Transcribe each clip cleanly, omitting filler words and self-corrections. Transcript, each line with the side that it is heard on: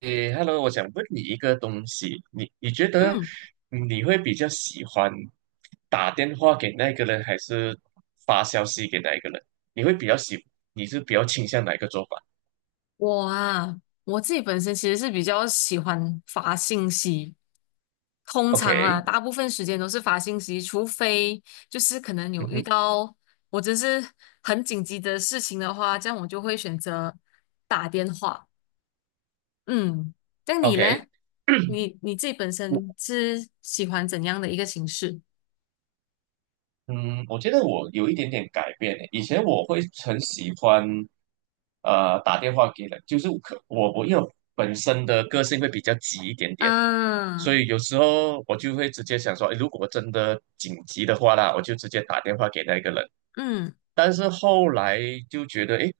right: 诶，Hello，我想问你一个东西，你觉得
left: 嗯，
right: 你会比较喜欢打电话给那个人，还是发消息给那一个人？你会比较喜，你是比较倾向哪一个做法
left: 我啊，我自己本身其实是比较喜欢发信息。通常啊，
right: ？OK，
left: 大部分时间都是发信息，除非就是可能有
right: 嗯
left: 遇
right: 哼
left: 到我真是很紧急的事情的话，这样我就会选择打电话。嗯，那你
right: ，OK，
left: 嘞？你自己本身是喜欢怎样的一个形式？
right: 嗯，我觉得我有一点点改变诶。以前我会很喜欢，打电话给人，就是可我因为我本身的个性会比较急一点点，所
left: 嗯
right: 以有时候我就会直接想说，诶如果真的紧急的话啦，我就直接打电话给那个人。
left: 嗯，
right: 但是后来就觉得，诶，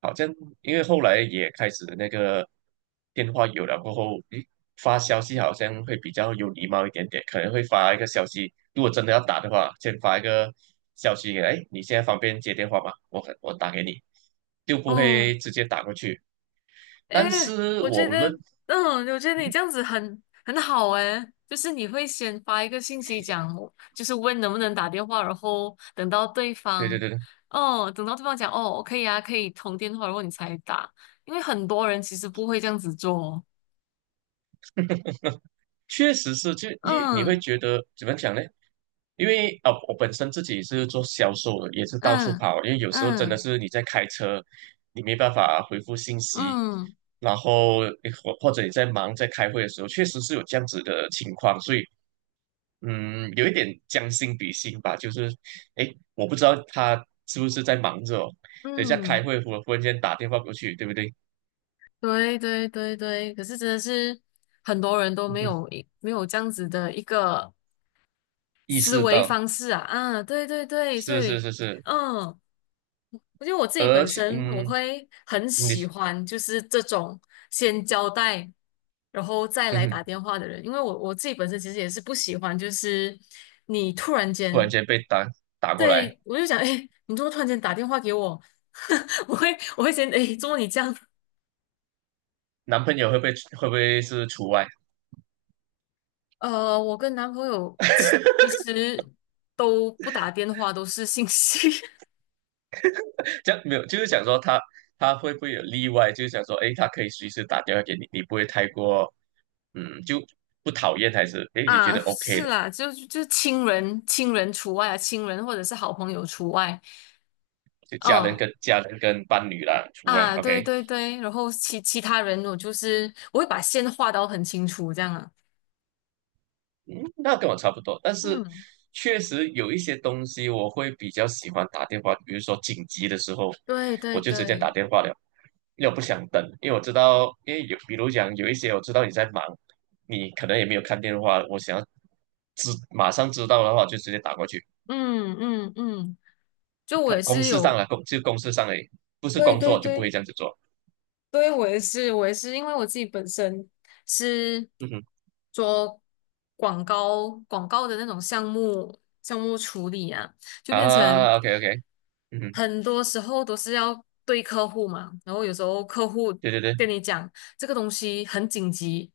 right: 好像因为后来也开始那个电话有了过后，诶，发消息好像会比较有礼貌一点点，可能会发一个消息，如果真的要打的话，先发一个消息给他诶，你现在方便接电话吗？我打给你，就不
left: 哦。
right: 会直接打过去。
left: 哎，
right: 但是
left: 我觉
right: 我
left: 得，
right: 认，
left: 嗯，我觉得你
right: 嗯，
left: 这样子很好哎，就是你会先发一个信息讲，就是问能不能打电话，然后等到对
right: 对
left: 方，
right: 对对，
left: 哦，等到对方讲哦，可以啊，可以通电话，然后你才打，因为很多人其实不会这样子做。
right: 确实是，就你会
left: 嗯
right: 觉得怎么讲呢？因为啊，我本身自己是做销售的，也是到处
left: 嗯
right: 跑。因为有时候真的
left: 嗯
right: 是你在开车，你没办法回复信息，
left: 嗯
right: 然后你或者你在忙在开会的时候，确实是有这样子的情况。所以，有一点将心比心吧，就是，诶，我不知道他是不是在忙着哦等一下开
left: 嗯，
right: 会，我忽然间打电话过去，对不对？
left: 对对对对，可是真的是很多人都没有这样子的一个
right: 意
left: 思
right: 识
left: 维
right: 到，
left: 方式啊。啊，对对对，所
right: 是是
left: 以，
right: 是是，
left: 嗯，我觉得我自己
right: 而
left: 本
right: 且，
left: 身我会很
right: 你。
left: 喜欢，就是这种先交代，然后再
right: 嗯
left: 来
right: 哼，
left: 打电话的人，因为我自己本身其实也是不喜欢，就是你突然
right: 突然
left: 间，
right: 间被打过来，
left: 对，我就想，哎，你怎么突然间打电话给我？我会我会先，哎，怎么你这样？
right: 男朋友会不会是除外？
left: 我跟男朋友其其 实都不打电话，都是信息。
right: 这样没有，就是想说他会不会有例外？就是想说，诶，他可以随时打电话给你，你不会太过，嗯，就不讨厌还是哎诶，你觉
left: 啊，
right: 得 OK
left: 是
right: 的？
left: 啦，就亲人除外啊，亲人或者是好朋友除外。
right: 就家人
left: 哦
right: 跟家人跟伴侣啦除外
left: 啊，对
right: ，OK。
left: 对对，然后其他人我就是我会把线画到很清楚这样啊。
right: 嗯，那跟我差不多，但是
left: 嗯，
right: 确实有一些东西我会比较喜欢打电话，比如说紧急的时候，
left: 对对
right: 我就直接打
left: 对，
right: 电话了，又不想等，因为我知道，因为有，比如讲有一些我知道你在忙，你可能也没有看电话，我想要马上知道的话，就直接打过去。
left: 嗯嗯嗯，就我
right: 他
left: 也
right: 公
left: 是
right: 事上
left: 有，
right: 了，公事上而已不是
left: 对
right: 工
left: 对
right: 作就不会
left: 对。
right: 这样子做。
left: 对，我也是，我也是，因为我自己本身是
right: 嗯哼，
left: 做广告的那种项目处理啊，就变成
right: 啊，OK OK，嗯哼，
left: 很多时候都是要对客户嘛，然后有时候客户
right: 对对对，
left: 跟你讲这个东西很紧急，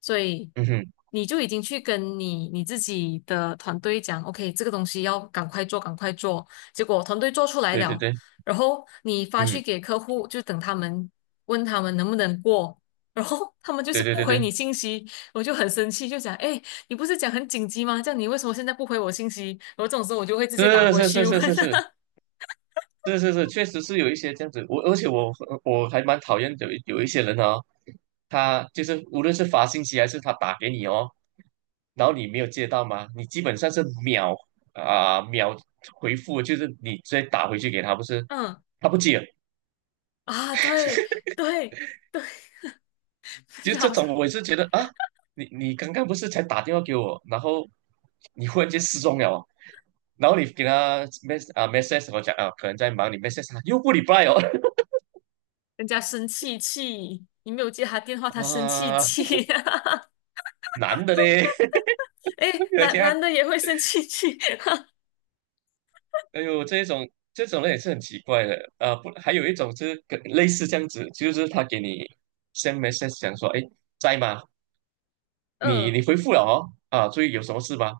left: 所以
right: 嗯哼，
left: 你就已经去跟你自己的团队讲，OK，这个东西要赶快做，赶快做，结果团队做出来
right: 对对
left: 了。
right: 对，
left: 然后你发去
right: 嗯，
left: 给客户，就等他们问他们能不能过，然后他们就是
right: 对对
left: 不
right: 对
left: 回
right: 对，
left: 你信息，我就很生气，就讲，哎，你不是讲很紧急吗？这样你为什么现在不回我信息？然后这种时候我就会直接打
right: 是
left: 过
right: 是是
left: 去问。
right: 是是是，是是是，确实是有一些这样子。而且我还蛮讨厌有一些人啊哦，他就是无论是发信息还是他打给你哦，然后你没有接到吗？你基本上是秒回复，就是你直接打回去给他，不是
left: 嗯，
right: 他不接。
left: 啊，对对对，
right: 就
left: 就
right: 这
left: 好像
right: 种我也是觉得啊，你你刚刚不是才打电话给我，然后你忽然间失踪了哦然后你给他 message 我讲啊，可能在忙，你 message 他又不 re 哦，
left: 人家生气气，你没有接他电话，他生气
right: 啊，
left: 气。
right: 男的嘞，
left: 哎，
right: 而
left: 男
right: 且还
left: 男的也会生气气。
right: 哎呦，这种人也是很奇怪的啊、不，还有一种就是跟类似这样子，就是他给你 send message 讲说，哎，在吗？你你
left: 嗯，
right: 回复了哦，啊，注意有什么事吗？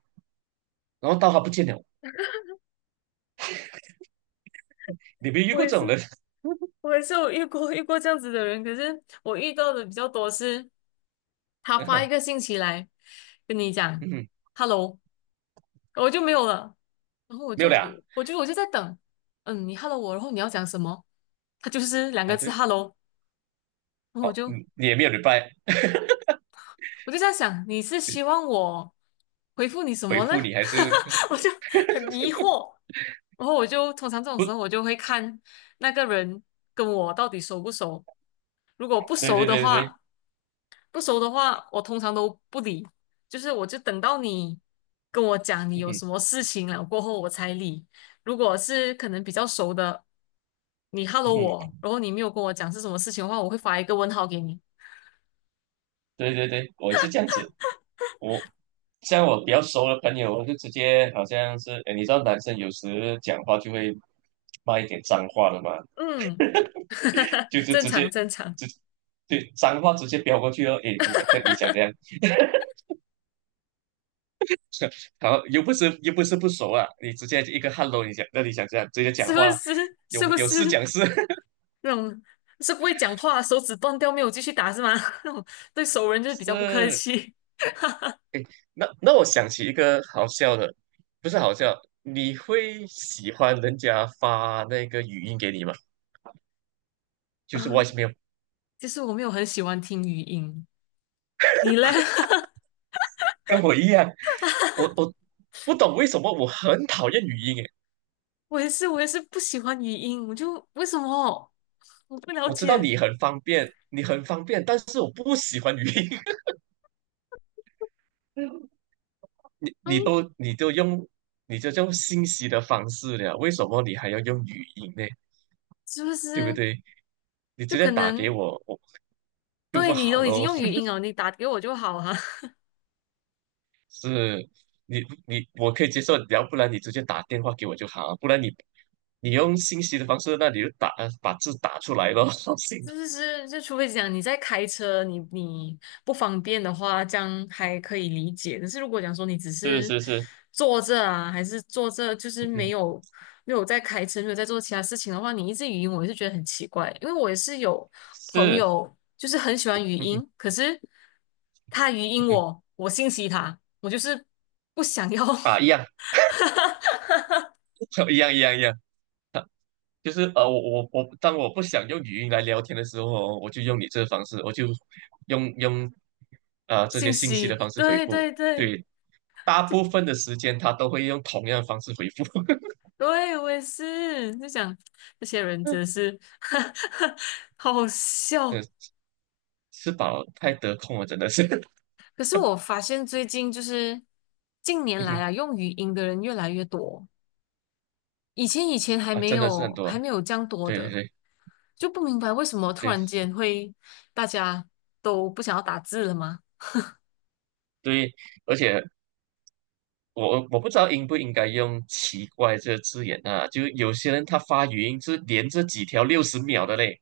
right: 然后到他不见了，你没遇
left: 我
right: 过
left: 也
right: 这种
left: 是，
right: 人？
left: 我也是有遇过这样子的人，可是我遇到的比较多是，他发一个信息来跟你 讲。
right: 嗯，
left: Hello，我就没有了。然后我
right: 没有了啊，
left: 就我就我就在等，嗯，你 hello 我，然后你要讲什么？他就是两个
right: 啊
left: 字
right: 对，
left: hello。然后我
right: 好、
left: 就
right: 嗯，你也没有礼拜
left: 我就在想，你是希望我回复你什
right: 回
left: 么呢？
right: 复你，还是
left: 我就很疑惑。然后我就通常这种时
right: 不，
left: 候，我就会看那个人跟我到底熟不熟。如果不
right: 对
left: 熟
right: 对
left: 的
right: 对对，
left: 话，不熟的话，我通常都不理，就是我就等到你跟我讲你
right: 嗯
left: 有
right: 哼
left: 什么事情了过后我才理。如果是可能比较熟的，你 hello
right: 嗯
left: 我，然后你没有跟我讲是什么事情的话，我会发一个问号给你。
right: 对对对，我也是这样子，我像我比较熟的朋友，我就直接好像是，哎，你知道男生有时讲话就会骂一点脏话的嘛。
left: 嗯，
right: 就是
left: 正
right: 直接
left: 常正常，
right: 直对脏话直接飙过去哦。诶，你想这样，然后又不是不熟啊，你直接一个 hello，你想这样直接
left: 是
right: 讲
left: 不
right: 话，
left: 是？
right: 有
left: 是不
right: 有事
left: 是
right: 讲事
left: 那种是不会讲话，手指断掉没有继续打是吗？那种对熟人就是比较不客
right: 是。
left: 气。
right: 那那我想起一个好笑的，不是好笑，你会喜欢人家发那个语音给你吗？就是 v o i
left: 嗯，
right: c
left: 其实我没有很喜欢听语音，你嘞？
right: 跟我一样，我不懂为什么我很讨厌语音诶。
left: 我也是，我也是不喜欢语音，我就为什么我不了
right: 我知道
left: 解？
right: 你很方便，你很方便，但是我不喜欢语音。你你
left: 嗯，
right: 都你都用你就用信息的方式了，为什么你还要用语音呢？
left: 是不
right: 对不
left: 是
right: 对？你
left: 就
right: 直接
left: 可
right: 打给
left: 能
right: 我，我就
left: 对
right: 不
left: 你
right: 好
left: 都已经
right: 咯。
left: 用语音 了，你打给我就好啊？
right: 是，你我可以接受，要不然你直接打电话给我就好，不然你你用信息的方式，那你就把字打出来咯。行，
left: 就是是，就除非讲你在开车，你不方便的话，这样还可以理解。但是如果讲说你只
right: 是
left: 是
right: 是是，
left: 坐着啊，还是坐着，就是没
right: 嗯，
left: 有没有在开车，没有在做其他事情的话，你一直语音，我也是觉得很奇怪。因为我也是有朋
right: 是，
left: 友，就是很喜欢语
right: 嗯哼
left: 音，可是他语
right: 嗯
left: 音
right: 哼
left: 我，我信息他，我就是不想要
right: 啊，一样，一样一样一样，就是我，当我不想用语音来聊天的时候哦我就用你这个方式，我就用啊 这些
left: 信
right: 信息的
left: 息。
right: 方式回
left: 对
right: 复。
left: 对对，
right: 对，大部分的时间他都会用同样的方式回复。
left: 对，我也是，就想这些人真的是 好好
right: 嗯，
left: 笑。
right: 吃饱太得空了，真的是，
left: 可是我发现最近就是近 年
right: 嗯
left: 来
right: 哼
left: 啊，用语音的人越来越多，以前还
right: 啊，
left: 没
right: 真的是很
left: 有
right: 多。
left: 还没有这样多
right: 对对
left: 的，
right: 对
left: 就不明白为什么突
right: 对
left: 然间会大家都不想要打字了吗？
right: 对，而且我不知道应不应该用"奇怪"这个字眼啊，就有些人他发语音是连着几条60秒的嘞。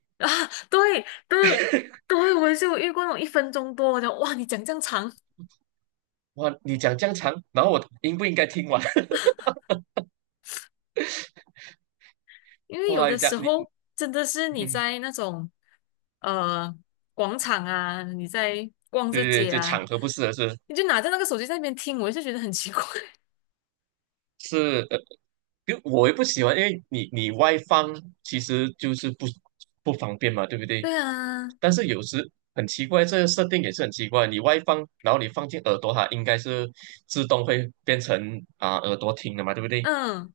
left: 啊，对对对，我也是有遇过那种一分钟多的，哇，你讲这样长，
right: 哇，你讲这样长，然后我应不应该听完？
left: 因为有
right: 哇，
left: 的
right: 你讲
left: 时
right: 你，
left: 候真的是你
right: 嗯，
left: 在那种。呃广场啊，你在逛
right: 对
left: 这
right: 对对，
left: 街
right: 这
left: 啊，
right: 场合不适合是
left: 你就拿着那个手机在那边听，我就觉得很奇怪。
right: 是因为我也不喜欢，因为你外放其实就是不方便嘛，对不对？
left: 对啊，
right: 但是有时很奇怪，这个设定也是很奇怪，你外放，然后你放进耳朵，它应该是自动会变成耳朵听的嘛，对不对？
left: 嗯，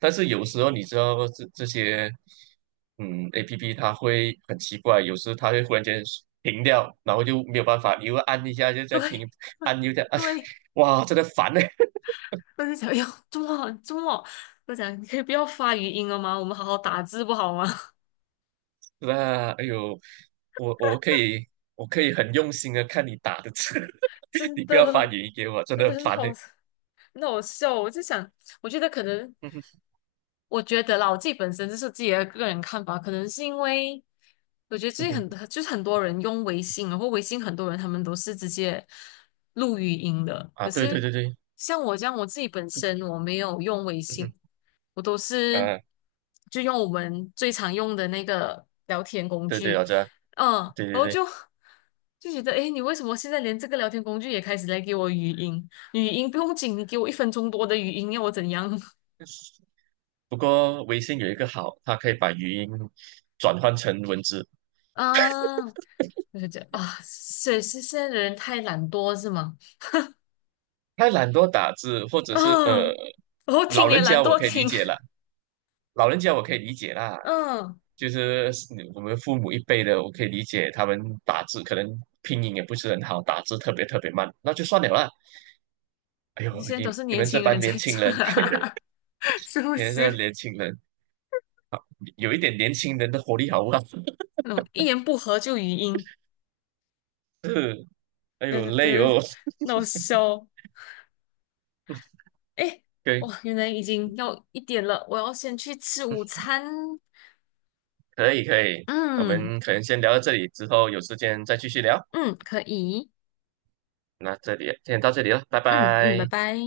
right: 但是有时候你知道这些，APP 它会很奇怪，有时它会忽然间停掉，然后就没有办法，你又按一下就在
left: 对
right: 停，
left: 对
right: 按又再按，
left: 对，
right: 哇，真的烦呢、
left: 我就想，哎呦，这么我讲你可以不要发语音了吗？我们好好打字不好吗？
right: 那哎呦，我我可以我可以很用心的看你打的字，
left: 真
right: 你不要发
left: 的，
right: 语音给我，真
left: 真
right: 的
left: 的
right: 很
left: 很
right: 烦
left: 好，
right: 呢、
left: 很好笑。我就想，我觉得可能。
right: 嗯哼
left: 我觉得啦，我自己本身就是自己的个人看法，可能是因为我觉得
right: 嗯
left: 最近
right: 哼
left: 很就是很多人用微信，然后微信很多人他们都是直接录语音的，
right: 啊，
left: 可
right: 对对
left: 是
right: 对对，
left: 像我这样，我自己本
right: 不可，
left: 身我没有用微
right: 嗯
left: 信，
right: 哼
left: 我都是
right: 啊，
left: 就用我们最常用的那个聊天工
right: 对对，
left: 具，
right: 我知道
left: 嗯，
right: 对对
left: 然后
right: 对。
left: 就觉得，诶，你为什么现在连这个聊天工具也开始来给我语音？语音不用紧，你给我一分钟多的语音，要我怎样？
right: 不过微信有一个好，它可以把语音转换成文字，
left: 啊我就觉得啊，是现在的人太懒惰是吗？
right: 太懒惰打字，或者是
left: 嗯，我听
right: 老
left: 也
right: 人
left: 懒
right: 家我
left: 惰
right: 可以理
left: 听，
right: 解了，老人家我可以理解啦，
left: 嗯，
right: 就是你我们父母一辈的，我可以理解他们打字可能拼音也不是很好，打字特别特别慢，那就算了啦。哎呦，
left: 现在
right: 你
left: 都是
right: 你
left: 年
right: 们这
left: 轻
right: 帮
left: 人在
right: 年轻
left: 做
right: 人，
left: 啊，是不
right: 你们这
left: 是？
right: 年轻人有一点年轻人的活力好不好？
left: 那种一言不合就语音，
right: 是，哎
left: 就
right: 呦
left: 是就
right: 累
left: 是
right: 哦。
left: 那种笑。哎，
right: 对，
left: 哇，原来已经要1点了，我要先去吃午
right: 嗯
left: 餐。
right: 可以可以，我
left: 嗯
right: 们可能先聊到这里，之后有时间再继续聊。
left: 嗯，可以，
right: 那这里先到这里了，拜
left: 嗯嗯，拜
right: 拜。
left: 拜。